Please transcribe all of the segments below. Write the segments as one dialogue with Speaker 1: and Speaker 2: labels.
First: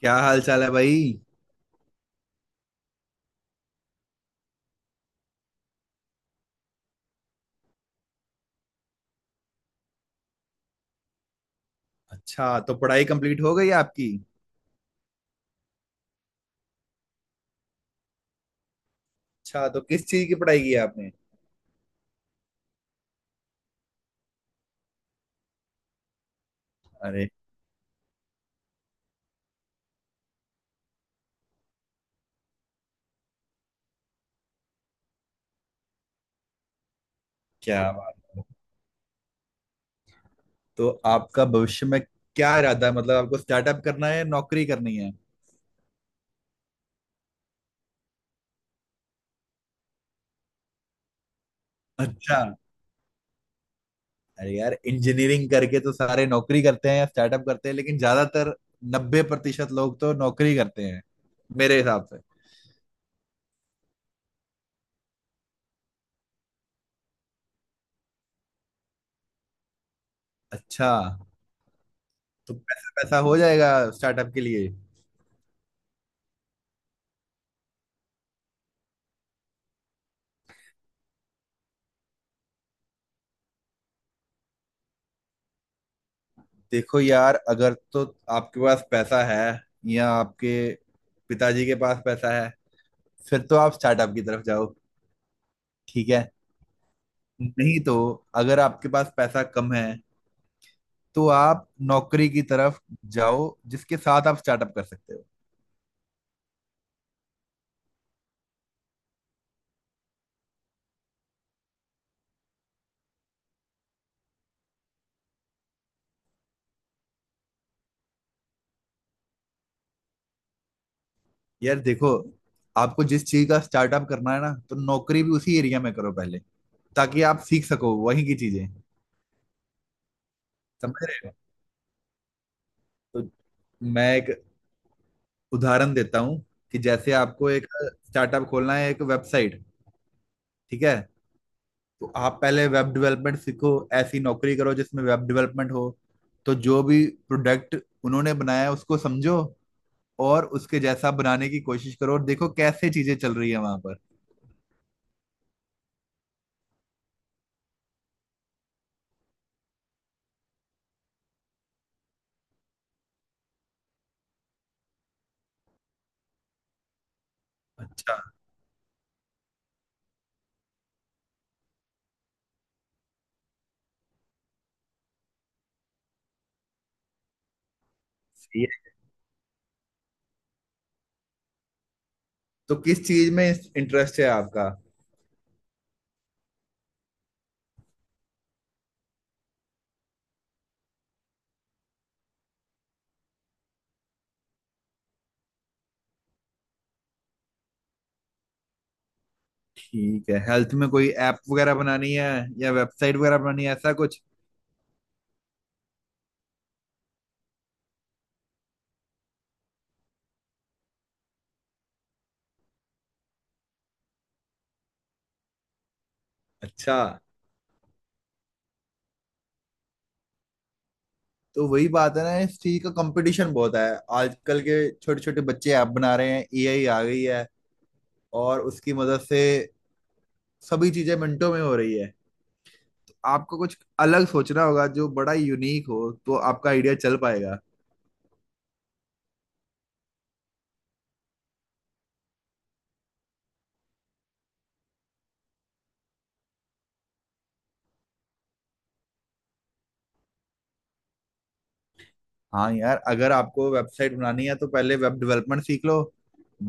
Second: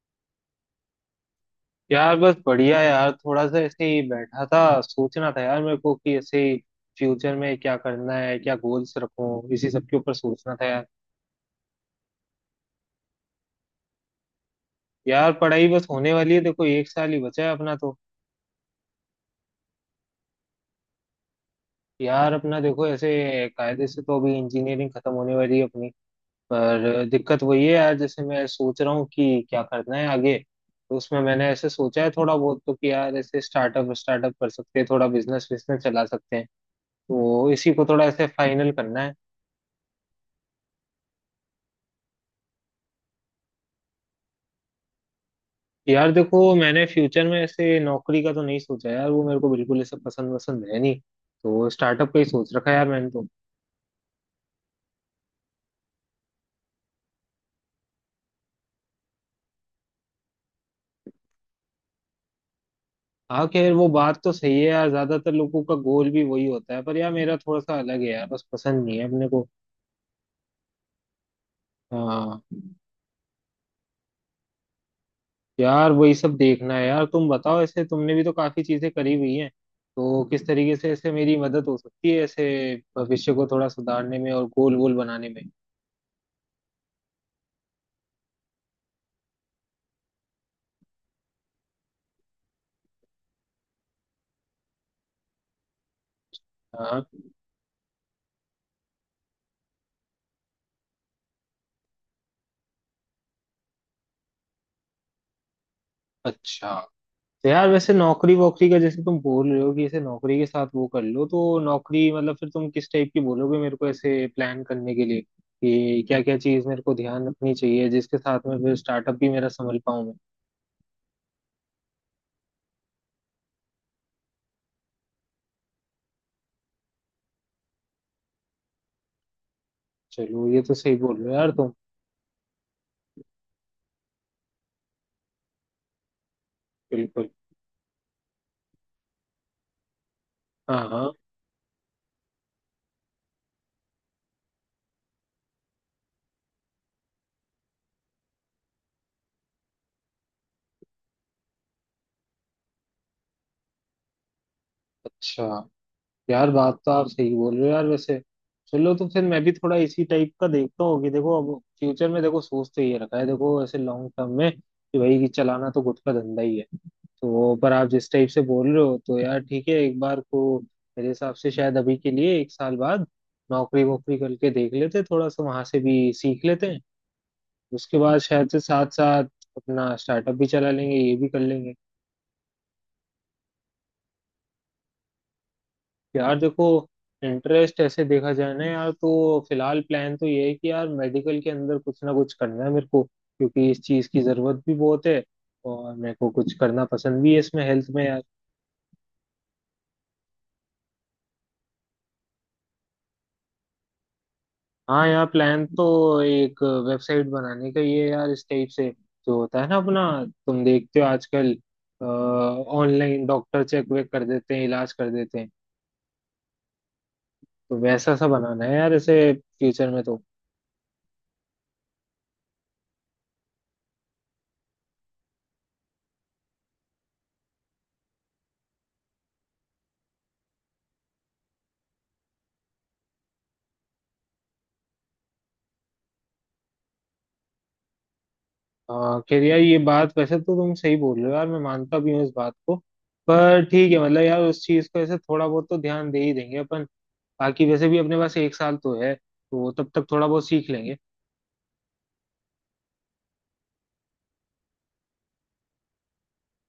Speaker 1: क्या हाल चाल है भाई।
Speaker 2: यार बस बढ़िया यार, थोड़ा सा ऐसे ही बैठा था। सोचना था यार मेरे को कि ऐसे फ्यूचर में क्या करना है, क्या गोल्स रखूं, इसी सब के ऊपर सोचना था यार।
Speaker 1: अच्छा, तो पढ़ाई कंप्लीट हो गई आपकी।
Speaker 2: यार पढ़ाई बस होने वाली है, देखो एक साल ही बचा है अपना तो।
Speaker 1: अच्छा, तो किस चीज की पढ़ाई की है आपने।
Speaker 2: यार अपना देखो, ऐसे कायदे से तो अभी इंजीनियरिंग खत्म होने वाली है अपनी। पर
Speaker 1: अरे।
Speaker 2: दिक्कत वही है यार, जैसे मैं सोच रहा हूँ कि क्या करना है आगे। तो उसमें मैंने ऐसे सोचा है थोड़ा बहुत, तो कि यार ऐसे स्टार्टअप स्टार्टअप कर सकते हैं, थोड़ा बिजनेस बिजनेस चला सकते हैं। तो इसी को
Speaker 1: क्या
Speaker 2: थोड़ा
Speaker 1: बात।
Speaker 2: ऐसे फाइनल करना है।
Speaker 1: तो आपका भविष्य में क्या इरादा है, मतलब आपको स्टार्टअप करना है या नौकरी करनी है।
Speaker 2: यार देखो, मैंने फ्यूचर में ऐसे नौकरी का तो नहीं सोचा यार, वो मेरे को बिल्कुल ऐसा पसंद वसंद है नहीं। तो स्टार्टअप का ही
Speaker 1: अच्छा।
Speaker 2: सोच रखा है यार मैंने तो।
Speaker 1: अरे यार, इंजीनियरिंग करके तो सारे नौकरी करते हैं या स्टार्टअप करते हैं, लेकिन ज्यादातर 90% लोग तो नौकरी करते हैं मेरे हिसाब से।
Speaker 2: हाँ, खैर वो बात तो सही है यार, ज्यादातर लोगों का गोल भी वही होता है, पर यार मेरा थोड़ा सा अलग है यार, बस पसंद नहीं है अपने को।
Speaker 1: अच्छा।
Speaker 2: हाँ।
Speaker 1: तो पैसा पैसा हो जाएगा स्टार्टअप के लिए।
Speaker 2: यार वही सब देखना है यार, तुम बताओ, ऐसे तुमने भी तो काफी चीजें करी हुई हैं। तो किस तरीके से ऐसे मेरी मदद हो सकती है ऐसे भविष्य को थोड़ा सुधारने में और गोल गोल बनाने में।
Speaker 1: देखो यार, अगर तो आपके पास पैसा है, या आपके पिताजी के पास पैसा है, फिर तो आप स्टार्टअप की तरफ जाओ। ठीक है।
Speaker 2: हाँ।
Speaker 1: नहीं तो अगर आपके पास पैसा कम है, तो आप नौकरी की तरफ जाओ, जिसके साथ आप स्टार्टअप कर सकते हो।
Speaker 2: अच्छा। तो यार वैसे नौकरी वोकरी का जैसे तुम बोल रहे हो कि इसे नौकरी के साथ वो कर लो, तो नौकरी मतलब फिर तुम किस टाइप की बोलोगे मेरे को ऐसे प्लान करने के लिए कि क्या क्या चीज मेरे को ध्यान रखनी चाहिए जिसके साथ में फिर स्टार्टअप भी मेरा संभल पाऊं मैं।
Speaker 1: यार देखो, आपको जिस चीज का स्टार्टअप करना है ना, तो नौकरी भी उसी एरिया में करो पहले, ताकि आप सीख सको वहीं की चीजें।
Speaker 2: चलो ये तो सही
Speaker 1: समझ
Speaker 2: बोल रहे
Speaker 1: रहे
Speaker 2: हो
Speaker 1: हो।
Speaker 2: यार तुम।
Speaker 1: तो मैं एक उदाहरण देता हूँ, कि जैसे
Speaker 2: बिल्कुल।
Speaker 1: आपको एक स्टार्टअप खोलना है, एक वेबसाइट। ठीक
Speaker 2: हाँ
Speaker 1: है।
Speaker 2: हाँ।
Speaker 1: तो आप पहले वेब डेवलपमेंट सीखो, ऐसी नौकरी करो जिसमें वेब डेवलपमेंट हो, तो जो भी प्रोडक्ट उन्होंने बनाया है, उसको समझो और उसके जैसा बनाने की कोशिश करो, और देखो कैसे चीजें चल रही है वहां पर।
Speaker 2: अच्छा। यार बात तो आप सही बोल रहे हो यार वैसे। चलो, तो फिर मैं भी थोड़ा इसी टाइप का देखता हूँ कि देखो अब फ्यूचर में, देखो सोच तो ये रखा है, देखो ऐसे लॉन्ग टर्म में कि भाई कि चलाना तो गुट का धंधा ही है। तो पर आप जिस
Speaker 1: अच्छा।
Speaker 2: टाइप से बोल रहे हो तो यार ठीक है एक बार को। मेरे हिसाब से शायद अभी के लिए एक साल बाद नौकरी वोकरी करके देख लेते, थोड़ा सा वहां से भी सीख लेते हैं। उसके बाद शायद से
Speaker 1: सही
Speaker 2: साथ
Speaker 1: है।
Speaker 2: साथ अपना स्टार्टअप भी चला लेंगे, ये भी कर लेंगे।
Speaker 1: तो किस चीज में इंटरेस्ट है आपका।
Speaker 2: यार देखो, इंटरेस्ट ऐसे देखा जाए ना यार, तो फिलहाल प्लान तो ये है कि यार मेडिकल के अंदर कुछ ना कुछ करना है मेरे को, क्योंकि इस चीज़ की ज़रूरत भी बहुत है। और मेरे को कुछ करना पसंद भी है इसमें, हेल्थ में।
Speaker 1: ठीक है, हेल्थ में कोई ऐप वगैरह बनानी है या वेबसाइट वगैरह बनानी है, ऐसा कुछ।
Speaker 2: हाँ यार प्लान तो एक वेबसाइट बनाने का ये है यार इस टाइप से। जो होता है ना अपना, तुम देखते हो आजकल, ऑनलाइन डॉक्टर चेक वेक कर देते हैं, इलाज कर देते हैं।
Speaker 1: अच्छा।
Speaker 2: तो वैसा सा बनाना है यार ऐसे फ्यूचर में तो।
Speaker 1: तो वही बात है ना, इस चीज का कंपटीशन बहुत है। आजकल के छोटे छोटे बच्चे ऐप बना रहे हैं, एआई आ गई है और उसकी मदद से सभी चीजें मिनटों में हो रही है। आपको कुछ अलग सोचना होगा, जो बड़ा यूनिक हो तो आपका आइडिया चल पाएगा।
Speaker 2: खैर यार ये बात वैसे तो तुम सही बोल रहे हो यार, मैं मानता भी हूँ इस बात को। पर ठीक है, मतलब यार उस चीज को ऐसे थोड़ा बहुत तो ध्यान दे ही देंगे अपन। बाकी वैसे भी अपने पास एक साल तो है, तो वो तब तक थोड़ा बहुत सीख लेंगे।
Speaker 1: हाँ यार, अगर आपको वेबसाइट बनानी है तो पहले वेब डेवलपमेंट सीख लो।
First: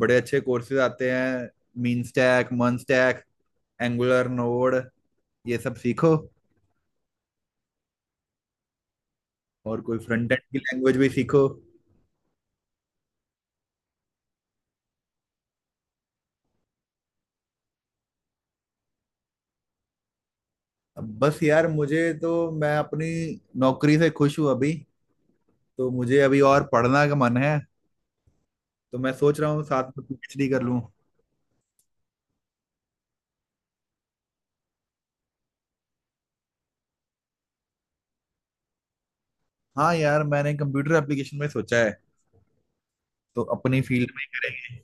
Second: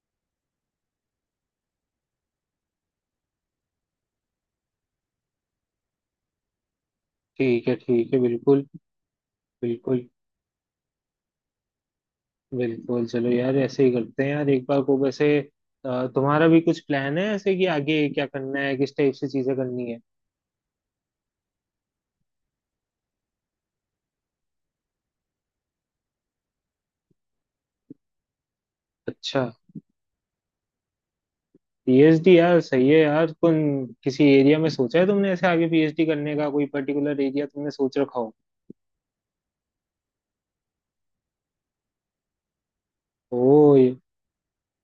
Speaker 1: बड़े अच्छे कोर्सेज आते हैं। मीन स्टैक, मन स्टैक, एंगुलर, नोड, ये सब सीखो।
Speaker 2: ठीक है, ठीक है, बिल्कुल,
Speaker 1: और कोई
Speaker 2: बिल्कुल।
Speaker 1: फ्रंट एंड की लैंग्वेज भी सीखो।
Speaker 2: बिल्कुल चलो यार, ऐसे ही करते हैं यार एक बार को वैसे। तुम्हारा भी कुछ प्लान है ऐसे कि आगे क्या करना है, किस टाइप से चीजें करनी है?
Speaker 1: अब बस यार, मुझे तो, मैं अपनी नौकरी से खुश हूँ अभी, तो मुझे अभी और पढ़ना का मन है। तो मैं सोच
Speaker 2: अच्छा।
Speaker 1: रहा हूँ साथ में पीएचडी कर लूँ।
Speaker 2: पीएचडी यार सही है यार। कौन, किसी एरिया में सोचा है तुमने ऐसे आगे पीएचडी करने का, कोई पर्टिकुलर एरिया तुमने सोच रखा हो?
Speaker 1: हाँ यार, मैंने कंप्यूटर एप्लीकेशन में सोचा है,
Speaker 2: ओ
Speaker 1: तो अपनी
Speaker 2: ये-।
Speaker 1: फील्ड में करेंगे।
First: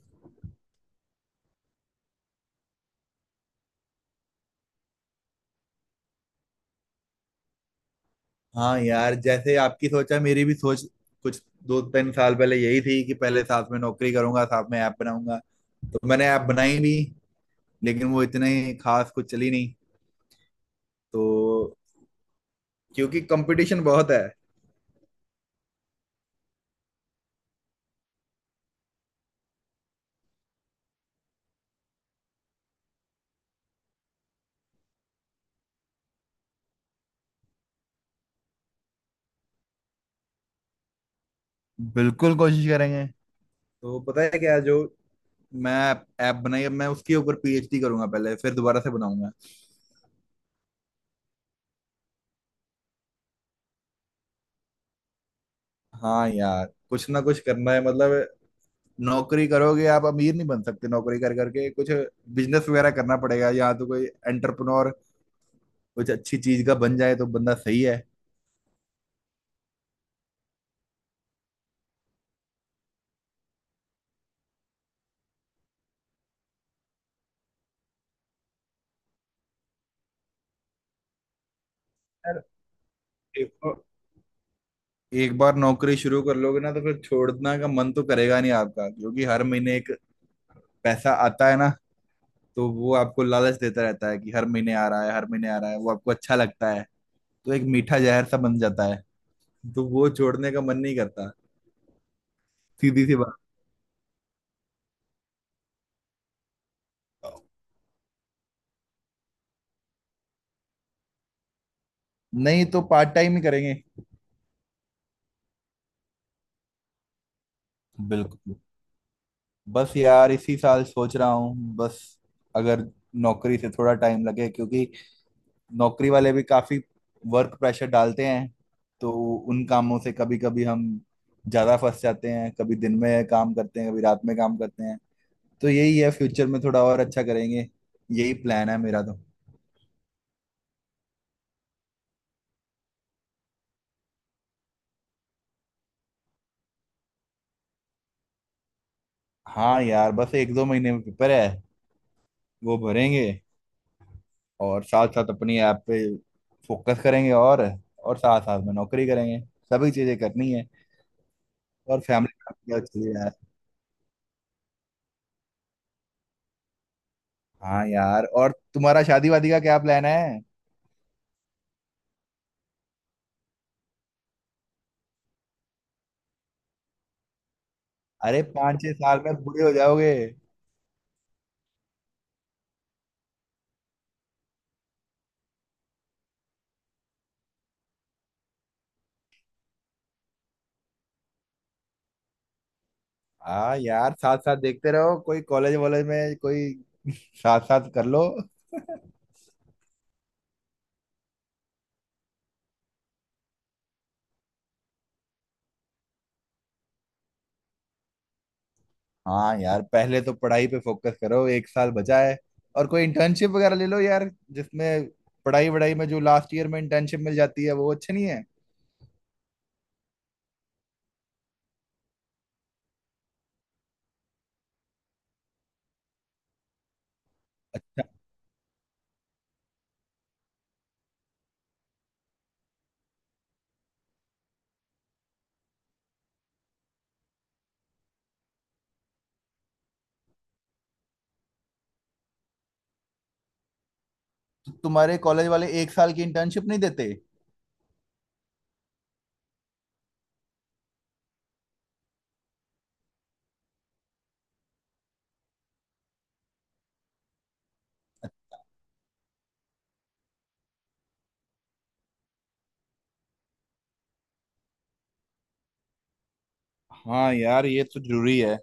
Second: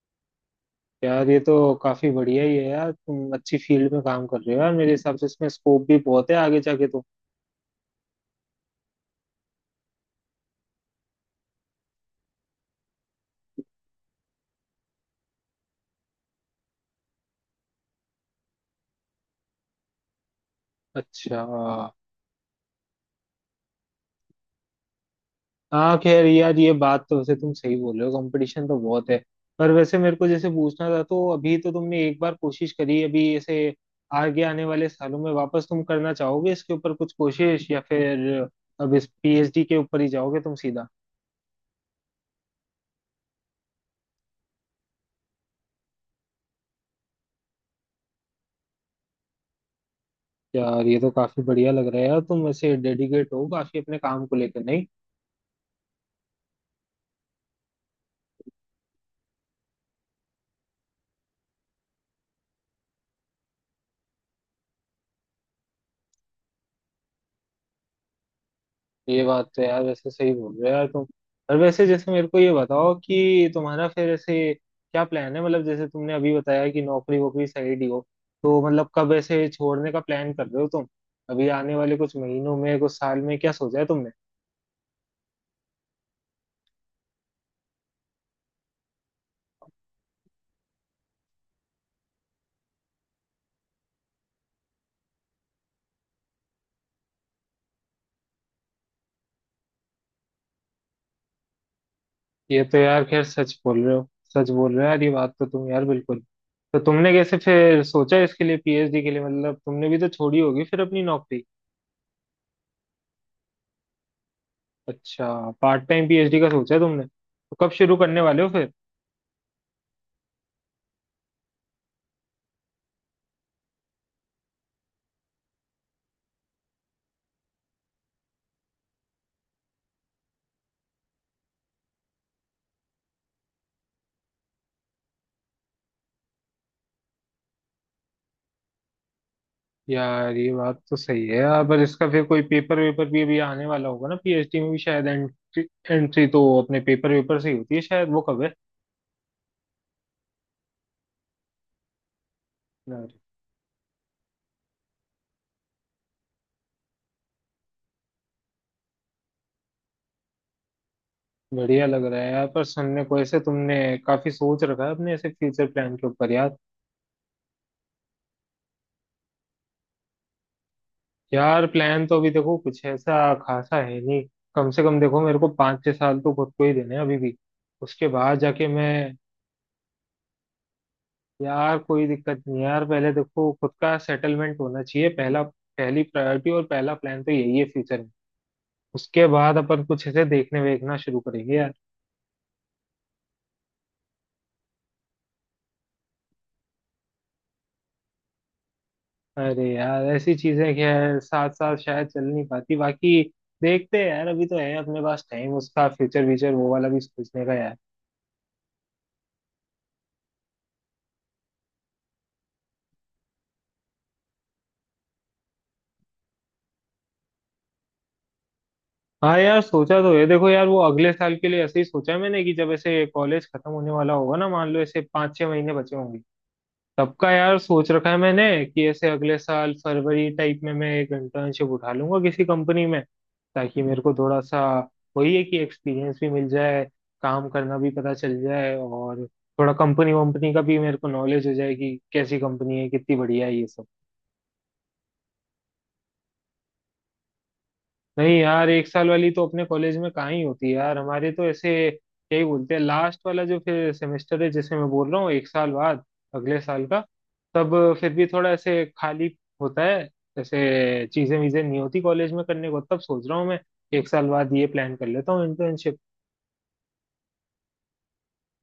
Speaker 2: यार ये तो काफी बढ़िया ही है यार, तुम अच्छी फील्ड में काम कर रहे हो यार, मेरे हिसाब से इसमें स्कोप भी बहुत है आगे जाके तो।
Speaker 1: हाँ यार, जैसे आपकी सोचा, मेरी भी सोच कुछ 2-3 साल पहले यही थी, कि पहले साथ में नौकरी करूंगा, साथ में ऐप बनाऊंगा। तो मैंने ऐप बनाई भी, लेकिन वो इतने खास कुछ चली नहीं।
Speaker 2: अच्छा।
Speaker 1: तो क्योंकि कंपटीशन बहुत है।
Speaker 2: हाँ खैर यार ये बात तो वैसे तुम सही बोल रहे हो, कंपटीशन तो बहुत है। पर वैसे मेरे को जैसे पूछना था तो अभी तो तुमने एक बार कोशिश करी अभी ऐसे, आगे आने वाले सालों में वापस तुम करना चाहोगे इसके ऊपर कुछ कोशिश, या फिर अब इस पीएचडी के ऊपर ही जाओगे तुम सीधा?
Speaker 1: बिल्कुल कोशिश करेंगे। तो पता है क्या, जो मैं ऐप बनाई, अब मैं उसके ऊपर पीएचडी करूंगा पहले, फिर दोबारा से बनाऊंगा।
Speaker 2: यार ये तो काफी बढ़िया लग रहा है यार, तुम वैसे डेडिकेट हो काफी अपने काम को लेकर, नहीं?
Speaker 1: हाँ यार, कुछ ना कुछ करना है, मतलब नौकरी करोगे, आप अमीर नहीं बन सकते नौकरी कर करके। कुछ बिजनेस वगैरह करना पड़ेगा, या तो कोई एंटरप्रेन्योर कुछ अच्छी चीज का बन जाए तो बंदा सही है।
Speaker 2: ये बात तो यार वैसे सही बोल रहे हो यार तुम। और वैसे जैसे मेरे को ये बताओ कि तुम्हारा फिर ऐसे क्या प्लान है, मतलब जैसे तुमने अभी बताया कि नौकरी वोकरी साइड ही हो, तो मतलब कब ऐसे छोड़ने का प्लान कर रहे हो तुम? अभी आने वाले कुछ
Speaker 1: यार
Speaker 2: महीनों में, कुछ साल में, क्या
Speaker 1: देखो,
Speaker 2: सोचा है तुमने?
Speaker 1: एक बार नौकरी शुरू कर लोगे ना, तो फिर छोड़ना का मन तो करेगा नहीं आपका, क्योंकि हर महीने एक पैसा आता है ना, तो वो आपको लालच देता रहता है, कि हर महीने आ रहा है, हर महीने आ रहा है, वो आपको अच्छा लगता है। तो एक मीठा जहर सा बन जाता है, तो वो छोड़ने का मन नहीं करता।
Speaker 2: ये तो यार
Speaker 1: सीधी सी
Speaker 2: खैर
Speaker 1: बात।
Speaker 2: सच बोल रहे हो। सच बोल रहे हो यार, ये बात तो तुम यार बिल्कुल। तो तुमने कैसे फिर सोचा इसके लिए, पीएचडी के लिए? मतलब तुमने भी तो छोड़ी होगी फिर अपनी नौकरी।
Speaker 1: नहीं तो पार्ट टाइम ही करेंगे।
Speaker 2: अच्छा। पार्ट टाइम पीएचडी का सोचा है तुमने, तो कब शुरू करने वाले हो
Speaker 1: बिल्कुल।
Speaker 2: फिर?
Speaker 1: बस यार, इसी साल सोच रहा हूँ बस, अगर नौकरी से थोड़ा टाइम लगे, क्योंकि नौकरी वाले भी काफी वर्क प्रेशर डालते हैं, तो उन कामों से कभी कभी हम ज्यादा फंस जाते हैं, कभी दिन में काम करते हैं, कभी रात में काम करते हैं। तो यही है, फ्यूचर में थोड़ा और अच्छा करेंगे, यही प्लान है मेरा तो।
Speaker 2: यार ये बात तो सही है यार, पर इसका फिर कोई पेपर वेपर भी अभी आने वाला होगा ना, पीएचडी में भी शायद एंट्री। एंट्री तो अपने पेपर वेपर से ही होती है शायद, वो कब है?
Speaker 1: हाँ यार, बस 1-2 महीने में पेपर है, वो
Speaker 2: यार
Speaker 1: भरेंगे, और साथ साथ अपनी ऐप पे फोकस करेंगे, और साथ साथ में नौकरी करेंगे। सभी चीजें करनी है।
Speaker 2: बढ़िया
Speaker 1: और
Speaker 2: लग रहा है यार पर
Speaker 1: फैमिली,
Speaker 2: सुनने
Speaker 1: चलिए
Speaker 2: को,
Speaker 1: यार।
Speaker 2: ऐसे तुमने काफी सोच रखा है अपने ऐसे फ्यूचर प्लान के ऊपर यार।
Speaker 1: हाँ यार, और तुम्हारा शादी वादी का क्या प्लान है।
Speaker 2: यार प्लान तो अभी देखो कुछ ऐसा खासा है नहीं। कम से कम देखो मेरे को 5-6 साल तो खुद को ही देने हैं अभी भी। उसके बाद
Speaker 1: अरे,
Speaker 2: जाके
Speaker 1: पाँच छह
Speaker 2: मैं।
Speaker 1: साल में बूढ़े हो जाओगे।
Speaker 2: यार कोई दिक्कत नहीं है यार, पहले देखो खुद का सेटलमेंट होना चाहिए, पहला, पहली प्रायोरिटी और पहला प्लान तो यही है फ्यूचर। उसके बाद अपन कुछ ऐसे देखने वेखना शुरू करेंगे यार।
Speaker 1: हाँ यार, साथ साथ देखते रहो, कोई कॉलेज वॉलेज में कोई साथ साथ कर लो।
Speaker 2: अरे यार ऐसी चीजें खैर साथ साथ शायद चल नहीं पाती, बाकी देखते हैं यार, अभी तो है अपने पास टाइम उसका, फ्यूचर व्यूचर वो वाला भी सोचने का यार।
Speaker 1: हाँ यार, पहले तो पढ़ाई पे फोकस करो, एक साल बचा है। और कोई इंटर्नशिप वगैरह ले लो यार, जिसमें पढ़ाई वढ़ाई में जो लास्ट ईयर में इंटर्नशिप मिल जाती है वो अच्छी नहीं है।
Speaker 2: हाँ यार सोचा तो है, देखो यार वो अगले साल के लिए ऐसे ही सोचा है मैंने कि जब ऐसे कॉलेज खत्म होने वाला होगा ना, मान लो ऐसे 5-6 महीने बचे होंगे सबका, यार सोच रखा है मैंने कि ऐसे अगले साल फरवरी टाइप में मैं एक इंटर्नशिप उठा लूंगा किसी कंपनी में, ताकि मेरे को थोड़ा सा, वही है कि एक्सपीरियंस भी मिल जाए, काम करना भी पता चल जाए और थोड़ा कंपनी वंपनी का भी मेरे को नॉलेज हो जाए कि कैसी कंपनी है, कितनी बढ़िया है, ये सब।
Speaker 1: तुम्हारे कॉलेज वाले एक साल की इंटर्नशिप नहीं देते।
Speaker 2: नहीं यार, एक साल वाली तो अपने कॉलेज में कहाँ ही होती है यार, हमारे तो ऐसे क्या ही बोलते हैं। लास्ट वाला जो फिर सेमेस्टर है जिसे मैं बोल रहा हूँ एक साल बाद, अगले साल का, तब फिर भी थोड़ा ऐसे खाली होता है, ऐसे चीजें वीजें नहीं होती कॉलेज में करने को, तब सोच रहा हूँ मैं एक साल बाद ये प्लान कर लेता हूँ इंटर्नशिप।
Speaker 1: हाँ यार, ये तो जरूरी है।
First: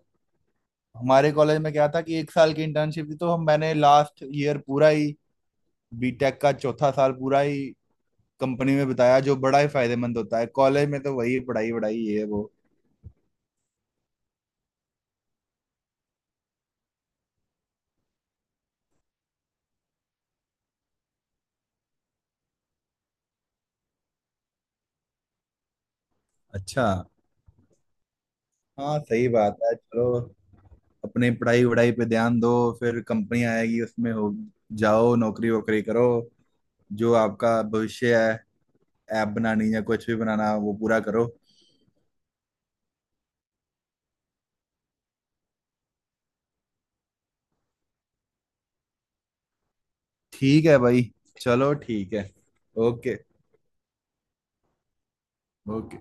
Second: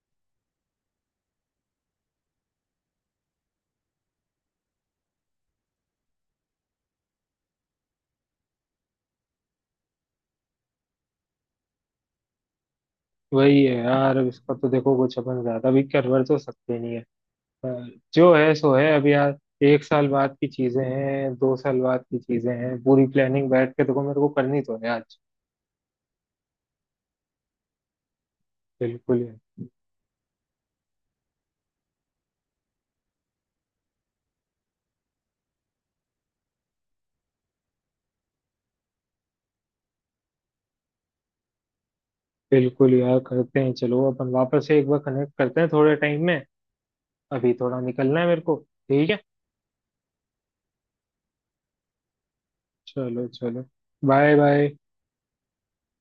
Speaker 1: हमारे कॉलेज में क्या था, कि एक साल की इंटर्नशिप थी, तो हम मैंने लास्ट ईयर पूरा ही, बीटेक का चौथा साल पूरा ही कंपनी में बिताया, जो बड़ा ही फायदेमंद होता है। कॉलेज में तो वही पढ़ाई वढ़ाई ये वो।
Speaker 2: वही है यार, अब इसका तो देखो कुछ अपन ज्यादा भी कर वर तो सकते नहीं है, पर जो है सो है अब यार। एक साल बाद की चीजें हैं, 2 साल बाद की चीजें हैं, पूरी प्लानिंग बैठ के देखो मेरे को करनी तो है आज।
Speaker 1: अच्छा। हाँ,
Speaker 2: बिल्कुल
Speaker 1: सही
Speaker 2: यार।
Speaker 1: बात है। चलो, अपनी पढ़ाई वढ़ाई पे ध्यान दो, फिर कंपनी आएगी, उसमें हो जाओ, नौकरी वोकरी करो, जो आपका भविष्य है, ऐप बनानी या कुछ भी बनाना, वो पूरा करो।
Speaker 2: बिल्कुल यार, करते हैं, चलो अपन वापस से एक बार कनेक्ट करते हैं थोड़े टाइम में, अभी थोड़ा निकलना है मेरे को। ठीक है।
Speaker 1: ठीक है भाई। चलो, ठीक है। ओके।
Speaker 2: चलो चलो, बाय बाय।
Speaker 1: ओके।